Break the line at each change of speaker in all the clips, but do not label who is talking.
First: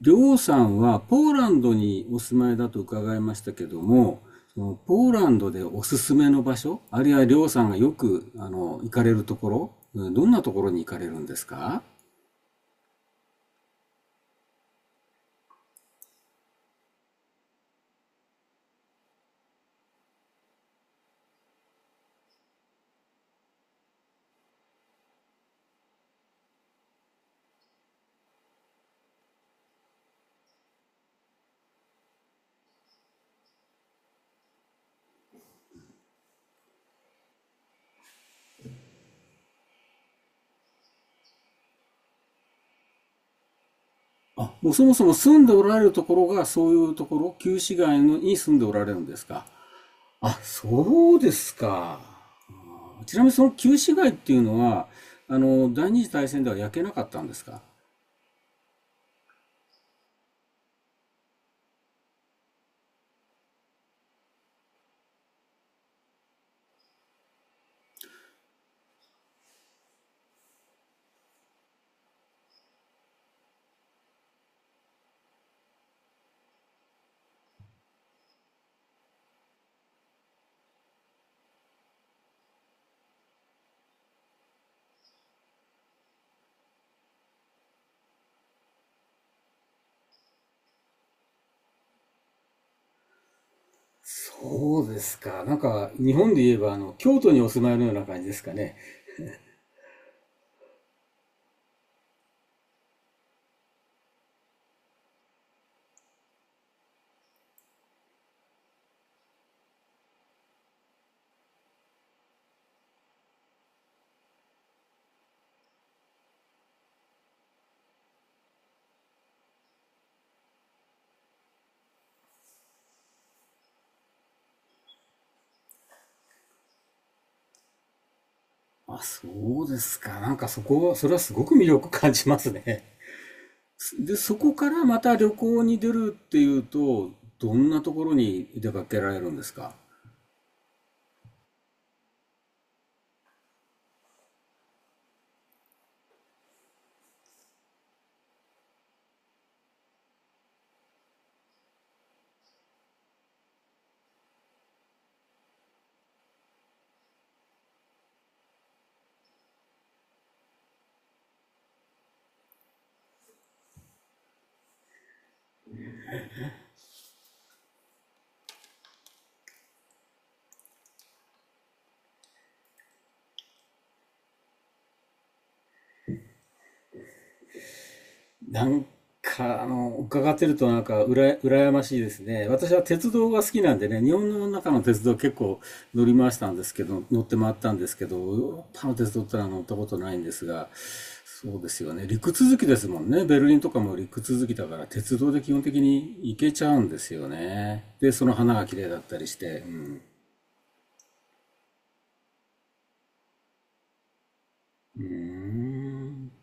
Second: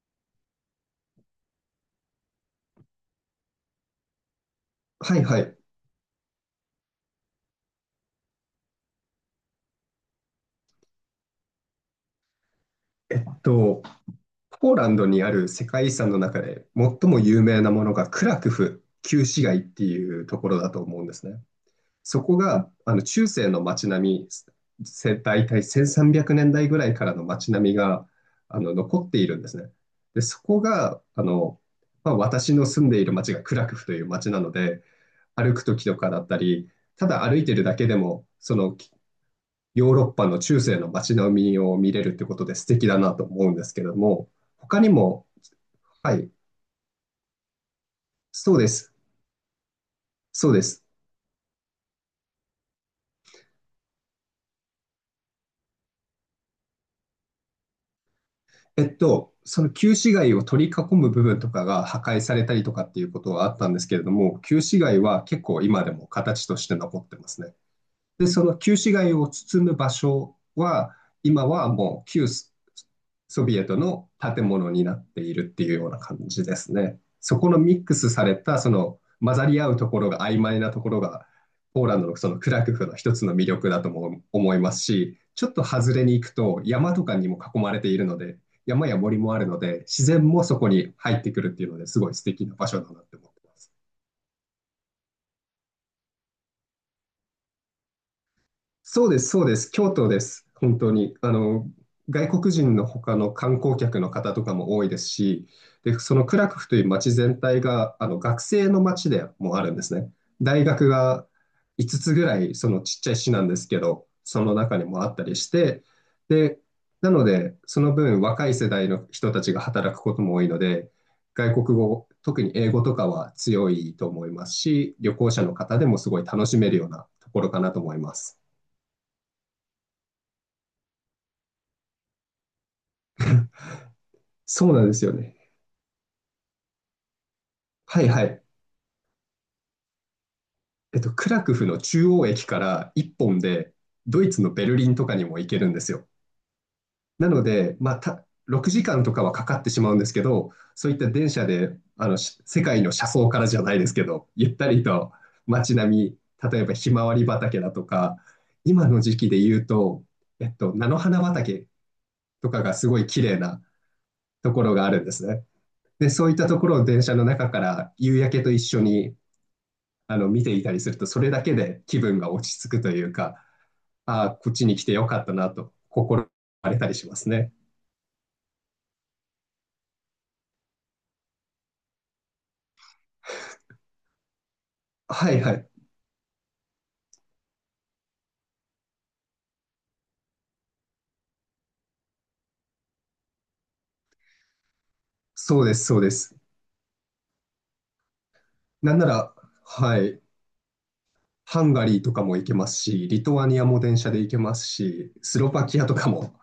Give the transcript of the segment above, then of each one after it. で、王さんはポーランドにお住まいだと伺いましたけども、そのポー
はい
ラン
は
ド
い。
でおすすめの場所、あるいはりょうさんがよく行かれるところ、どんなところに行かれるんですか？
えっと、ポーランドにある世界遺産の中で最も有名なものがクラクフ旧市街っていうところだと思うんですね。そこが中世の街並み、大体1300年代ぐらいからの街並みが残っているんですね。で、そこがまあ、私の住んでいる街がクラクフという街なので、歩く時とかだったり、ただ歩いてるだけでも、そのヨーロッパの中世の街並みを見れるってことで素敵だなと思うんですけども、
あ、もう
他
そ
に
もそも
も、
住んでおられるとこ
は
ろ
い、
がそういうところ、旧市街のに
そ
住ん
う
で
で
おられ
す、
るんですか？あ、
そうです。
そうですか。あ、ちなみにその旧市街っていうのは、あの、第二次大戦では焼けなかったんですか？
その旧市街を取り囲む部分とかが破壊されたりとかっていうことはあったんですけれども、旧市街は結構今でも形として残ってますね。で、その旧市街を包む場所は、今はもう旧ソビエトの建物になっているっていうような感じですね。そこのミックスされた、その混ざり合うところが曖昧なところが、ポーランドのそのクラクフの一つの魅力だとも思いますし、ちょっと外れに行くと山とかにも囲まれているので、山や森もあるので、自然もそこに入ってくるっていうのですごい素敵な場所だなって思ってます。
そうですか。なんか、日本で言えば、あの、京都にお住まいのような感じですかね。
そうです、そうです。京都です。本当に。外国人の他の観光客の方とかも多いですし、で、そのクラクフという街全体が、学生の街でもあるんですね。大学が5つぐらい、そのちっちゃい市なんですけど、その中にもあったりして、で、なので、その分若い世代の人たちが働くことも多いので、外国語、特に英語とかは強いと思いますし、旅行者の方でもすごい楽しめるようなところかなと思います。
あ、そうですか。なんかそこは、それはすごく魅力感じますね。で、そこか
そうな
ら
んで
ま
すよ
た旅
ね。
行に出るっていうと、どんなと
は
こ
い
ろ
はい。
に出かけられるんですか？
クラクフの中央駅から1本で、ドイツのベルリンとかにも行けるんですよ。なので、まあ、6時間とかはかかってしまうんですけど、そういった電車で、世界の車窓からじゃないですけど、ゆったりと街並み、例えばひまわり畑だとか、今の時期で言うと、菜の花畑とかがすごい綺麗なところがあるんですね。で、そういったところを電車の中から夕焼けと一緒に見ていたりすると、それだけで気分が落ち着くというか、ああ、こっちに来てよかったなと心がれたりしますね。
なんか、あの、伺ってるとなんか、羨ましいですね。私は鉄道が好きなんでね、日本の中の鉄道
は
結
いは
構
い。
乗って回ったんですけど、ヨーロッパの鉄道ってのは乗ったことないんですが、そうですよね。陸続きですもんね。ベルリンとかも陸続きだから、鉄道で基
そ
本
うで
的
す、そうで
に
す。
行けちゃうんですよね。で、その花が綺麗
な
だ
ん
っ
な
たり
ら、
して、う
は
ん。
い。ハンガリーとかも行けますし、リトアニアも電車で行けます
うー
し、スロバキアとか
ん、
も、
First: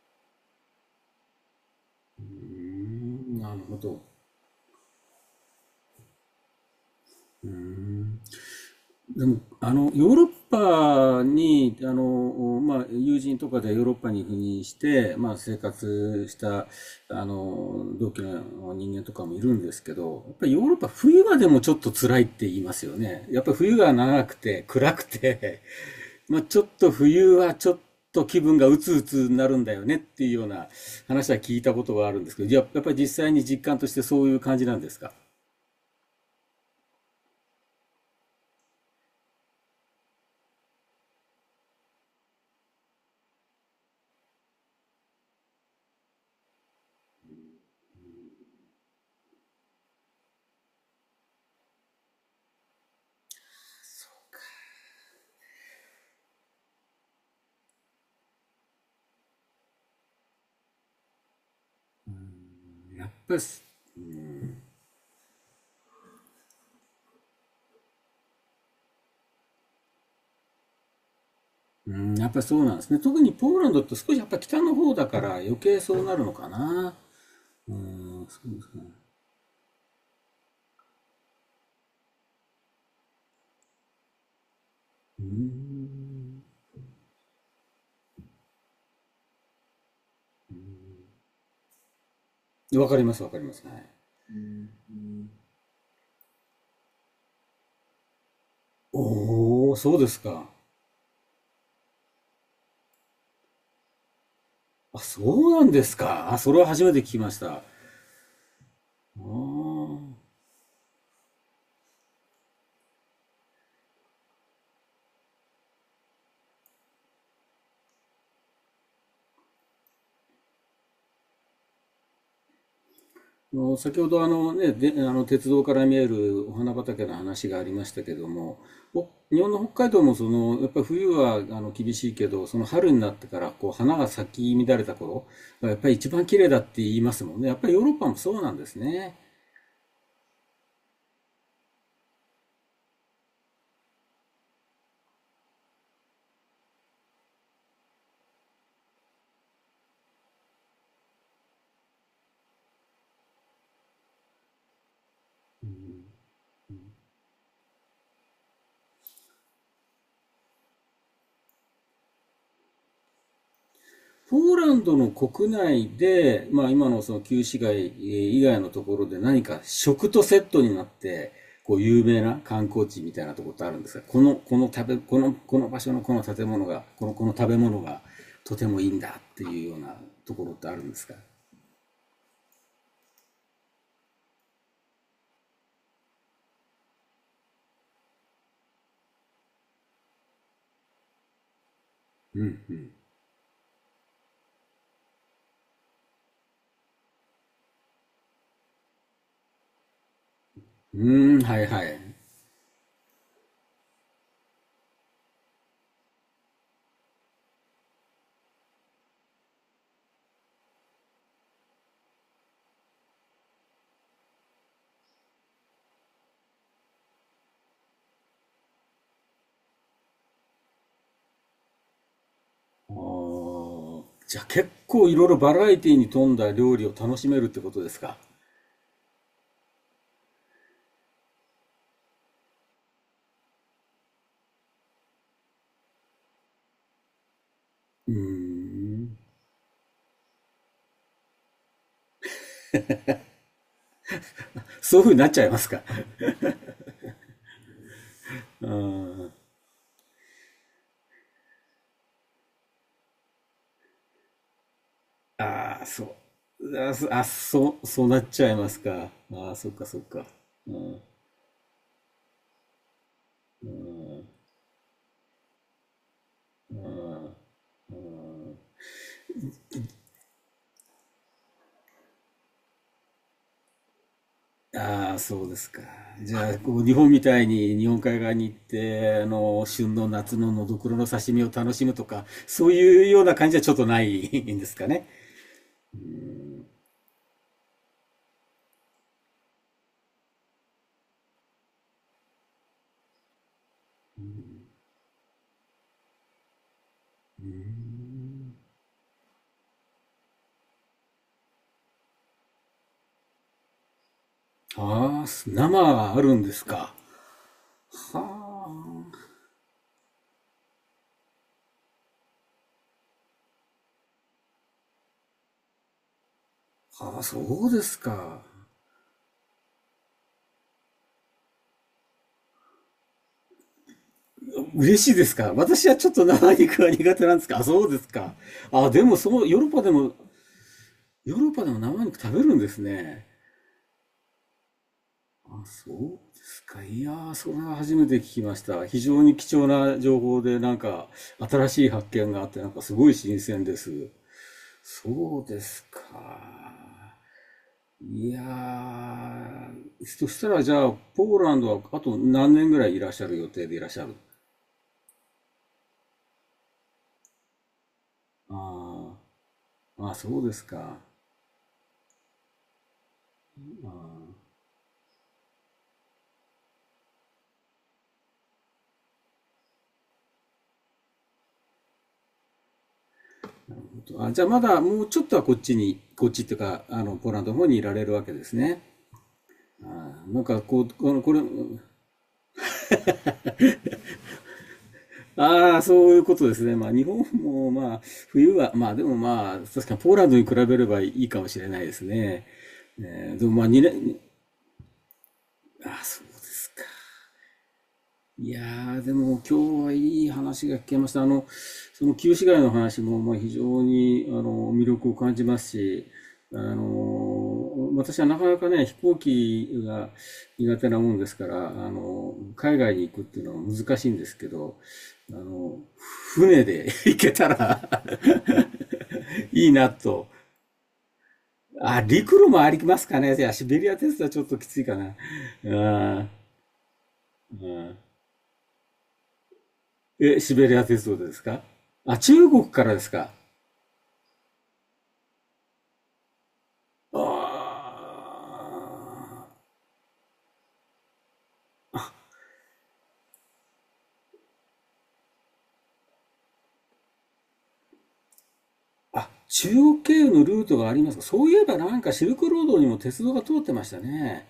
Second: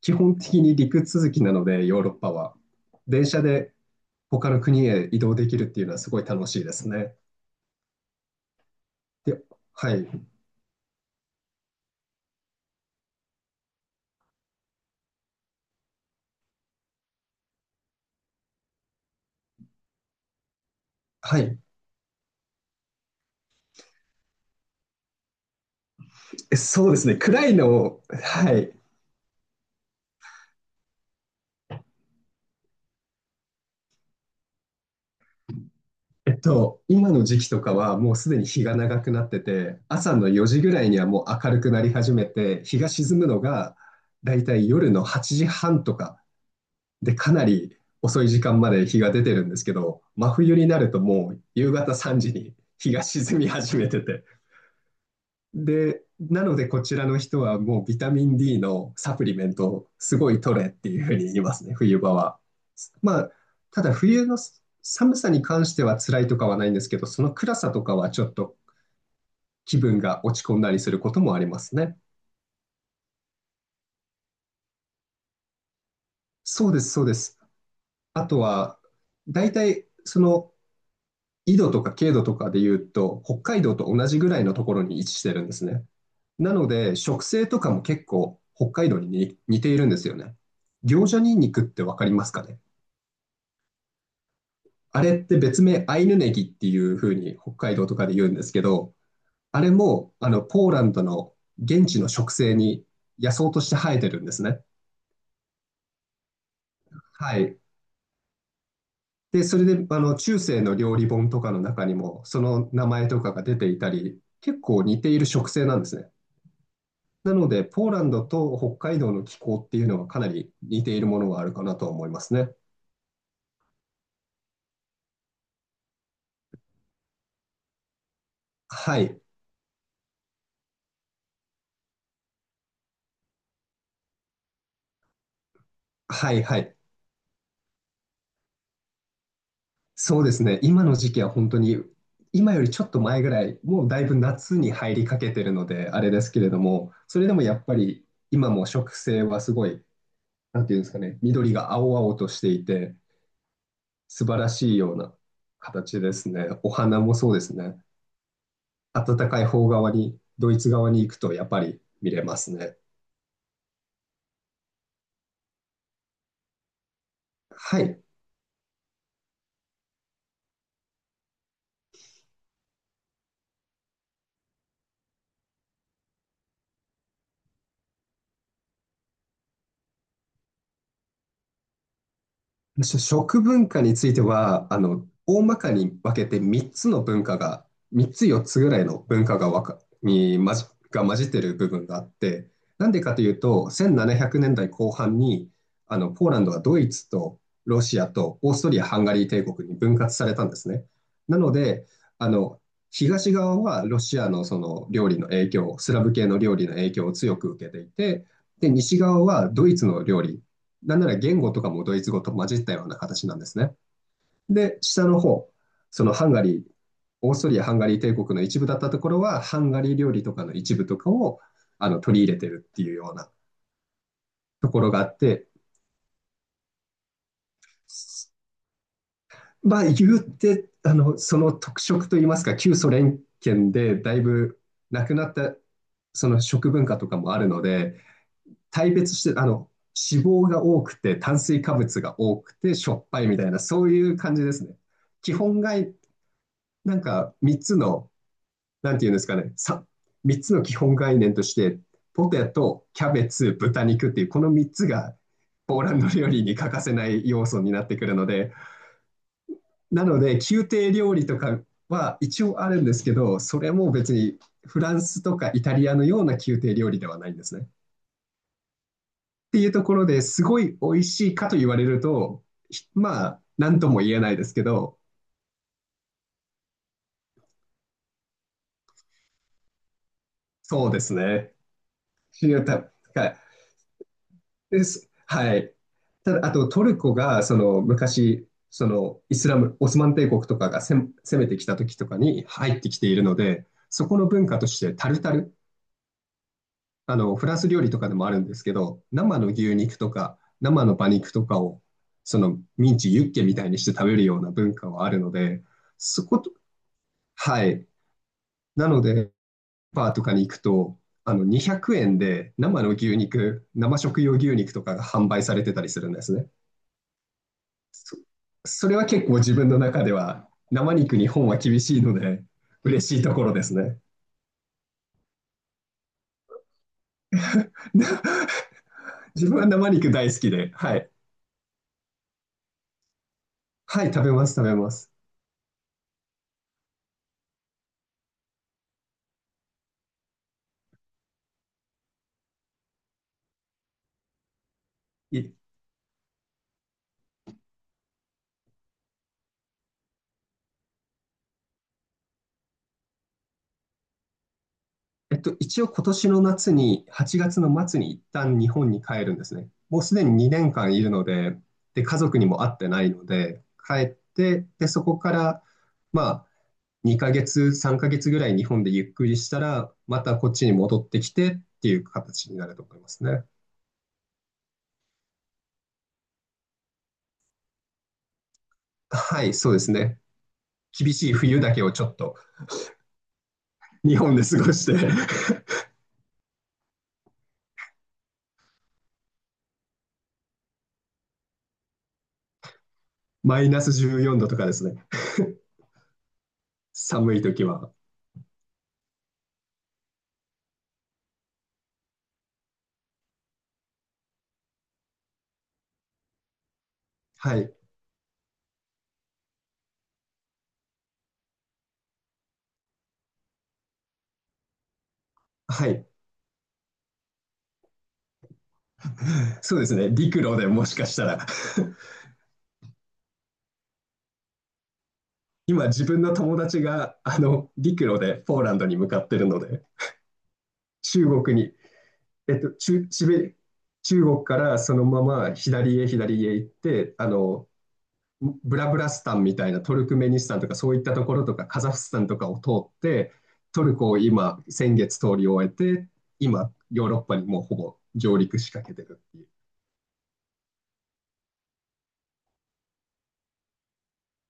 基本的に陸続きなので、ヨーロッ
うー
パは。電
ん、
車
なる
で
ほど。
他の国へ移動できるっていうのはすごい楽しいですね。
うーん、でも、
で、
あの、
は
ヨーロ
い。
ッパに、あの、まあ、友人とかでヨーロッパに赴任して、まあ、生活した、あの、同期の人間とかもいるんですけど、やっぱりヨーロッパ冬は
は
で
い。
もちょっと辛いって言いますよね。やっぱり冬が長くて暗くて、まあ、ちょっ
そ
と
うですね。
冬
暗
は
い
ち
の
ょっ
を、
と気
は
分が
い。
うつうつになるんだよねっていうような話は聞いたことがあるんですけど、やっぱり実際に実感としてそういう感じなんですか？
今の時期とかはもうすでに日が長くなってて、朝の4時ぐらいにはもう明るくなり始めて、日が沈むのがだいたい夜の8時半とかでかなり遅い時間まで日が出てるんですけど、真冬になるともう夕方3時に日が沈み始めてて、で、なのでこちらの人はもうビタミンD のサプリメントをすごい取れっていうふうに言いますね、冬場は。
やっ
まあ、
ぱり
ただ冬の寒さに関しては辛いとかはないんですけど、その暗さとかはちょっと気分が落ち込んだりすることもあります
う
ね。
ん、やっぱりそうなんですね。特にポーランドって少しやっぱ北の方だから余計そうなるのか
そうです、
な。
そうです。
うん、
あと
そうです
は、
ね。
大体その緯度とか経度とかで言うと、北海道と同じぐらいのところに位置し
う
てるんですね。
ん。
なので、食性とかも結構北海道に似ているんですよね。行者ニンニクってわかりますかね？
わかります、わかります。はい。
あれって別名アイヌネギっていう風に北海道とかで言うんですけど、あ
お
れ
お、そうで
も
すか。
ポーランドの現地の植生に野草として生えてるんですね。
あ、そうなんですか。あ、それは初めて聞きまし
は
た。
い。
ああ。
で、それで中世の料理本とかの中にもその名前とかが出ていたり、結構似ている植生なんですね。なので、ポーランドと北海道の気候っていうのはかなり似ているものがあるかなと思いますね。
あの先ほどあの鉄道から見えるお花畑の話がありましたけども、
はい。
日本の北海道もそのやっぱり冬はあの厳しいけど、その春になってからこう花が咲き乱れた頃がやっぱり一番
は
綺
い
麗だ
は
っ
い。
て言いますもんね。やっぱりヨーロッパもそうなんですね。
そうですね。今の時期は本当に、今よりちょっと前ぐらい、もうだいぶ夏に入りかけてるので、あれですけれども、それでもやっぱり今も植生はすごい、なんていうんですかね、緑が青々としていて、素晴らしいような形ですね。お花もそうですね。暖かい方側に、ドイツ側に行くとやっぱり見れますね。
ポーランドの国内で、まあ、今のその旧市
は
街
い。
以外のところで何か食とセットになって、こう有名な観光地みたいなところってあるんですが、この場所のこの建物が、この食べ物がとてもいいんだっていうようなところってあるんですか？
食文化については、大まかに分けて3つの文化が、3つ4つぐらいの文化がわか、に混じ、が混じってる部分があって、なんでかというと、1700年代後半に、ポーランドはドイツとロシアとオーストリア・ハンガリー帝国に分割されたんですね。
うー
な
ん、
の
はいは
で、
い。
あの、東側はロシアのその料理の影響、スラブ系の料理の影響を強く受けていて、で、西側はドイツの料理、なんなら言語とかもドイツ語と混じったような形なんですね。で、下の方、そのハンガリー、オーストリア・ハンガリー帝国の一部だったところは、ハンガリー料理とかの一部とかを取り入れてるってい
あ
うような
ー、じゃあ結
ところがあ
構い
っ
ろいろ
て、
バラエティに富んだ料理を楽しめるってことですか？
まあ、言ってその特色といいますか、旧ソ連圏でだいぶなくなったその食文化とかもあるので、
うー
大別
ん。
して、脂肪が多くて、炭水化物が多くて、しょっぱいみたいな、そういう感じですね。
そういうふうになっ
基
ちゃいま
本
す
が
か？
なんか3つの、
う
なんていうんで
ー
すか
ん。
ね、3つの基本概念として、ポテト、キャベツ、豚肉っていう、この3つがポ
あ
ー
あ、
ランド
そ
料理に欠
う。
かせない要素になって
そ
く
う
る
なっ
の
ちゃ
で、
いますか。ああ、そっかそっ
なの
か。
で、宮
う
廷
ん。
料理とかは一応あるんですけど、それも別にフランスとかイタリアのような宮廷料理ではないんですね。っていうところですごい美味しいかと言われると、まあ、なんとも言えないですけど、
ああ、そうですか。じゃあ、こう、日本みたいに日本海側に行って、あの、旬の夏ののど
そ
く
う
ろ
で
の
す
刺身を
ね。
楽しむとか、そういうような感じはちょっとないんです
で
かね。
す。はい。ただ、あとトルコがその昔、そのイスラム、オスマン帝国とかが攻めてきた時とかに入ってきているので、そこの文化としてタルタル、あのフランス料理とかでもあるんですけど、生の牛肉とか生の馬肉とかをそのミンチ、ユッケみたいにして食べるような文化はある
ああ、
ので、
生はあ
そ
る
こ
んで
と、
すか。
はい。
は
なので、バーとかに行くと、200円で生の牛肉、生食用牛肉とかが販売されてたりするんですね。
あ、はあ、そうです
そ
か。
それは結構自分の中では生肉日本は厳しいので嬉しいところですね。
嬉しいですか。私はちょっと生肉は苦手なんですか。あ、そうですか。あ、でも そう、
自分
ヨー
は
ロッパ
生
で
肉
も
大好きで、はい。
ヨーロッパでも生肉食べるんですね。
はい、食べます、食べます。
あ、そうですか。いやー、それは初めて聞きました。非常に貴重な情報で、なんか、新しい発見があって、なんかすごい新鮮です。そう
い
ですか。いやー、そしたらじゃあ、ポーランドはあと何年ぐらいいらっしゃる予定でいらっしゃる？
えっと、一応今年の夏に、8月の末に一旦日本に
あ
帰るんですね。もう
ーあ、
すでに
そうで
2
す
年間
か。
いるので、で、家族にも会ってないので、帰っ
あ
て、で、そこから、まあ、2ヶ月、3ヶ月ぐらい日本でゆっくりしたら、またこっちに戻ってきてっていう形になると思いますね。
ー、あ、じゃあまだもうちょっとはこっちに、こっちっていうか、あの、ポーランドの方にいられるわけですね。
はい、そうで
あ
すね。
あ、なんかこう、こ
厳
の、
し
こ
い
れ、
冬だけをちょっと日本で過ごして。
ああ、そういうことですね。まあ、日本も、まあ、冬は、まあ、でもまあ、確かにポーランドに比べればいいかもしれないですね。ねえー、 でも
マ
まあ、
イナ
2
ス
年、
14度とかですね。
ああ、そうです。
寒い時は。
いやー、でも今日はいい話が聞けました。あの、その旧市街の話も、まあ、非常にあの魅力を感じますし、あ
はい。
の、私はなかなかね、飛行機が苦手なもんですから、あの、海外に行くっていうのは難しいんですけど、あの、
はい。
船で 行けたら いい
そうで
な
すね。
と。
陸路でもしかしたら。
あ、陸路もありますかね。いや、シベリア鉄道はちょっときついかな。
今自
う
分
ん、
の友達が
うん。
陸路でポーランドに向かってるので、
え、シベリア鉄道
中
です
国
か？
に、
あ、中
えっ
国
と、
からで
中、
す
シ
か？
ベ中国からそのまま左へ左へ行って、
あ
ブラブラスタンみたいなトルクメニスタンとかそういったところとかカザフスタンとかを通ってトルコを今先月通り終えて今ヨーロッパにもうほぼ上陸しかけて
ー、
る
あ、
っていう。
中国経由のルートがありますか？そういえばなんかシルクロードにも鉄道が通ってましたね。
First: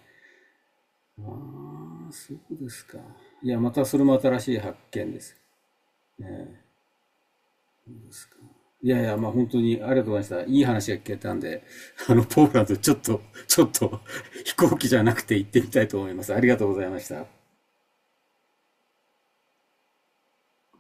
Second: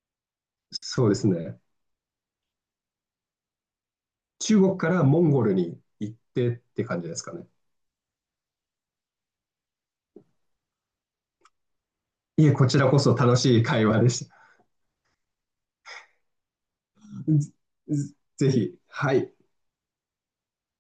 そうですね。
あ、そうですか。いや、またそれも新しい
中
発
国から
見で
モン
す。
ゴルに行ってって感じですかね？
いやいや、まあ本当にありがとうございました。いい話が聞けたんで、あの、ポ
いえ、
ーラン
こ
ド
ちら
ちょっ
こそ
と、
楽し
ち
い
ょっ
会話
と
でした。
飛行機じゃなくて行ってみたいと思います。ありがとうございました。
ぜぜひ。はい。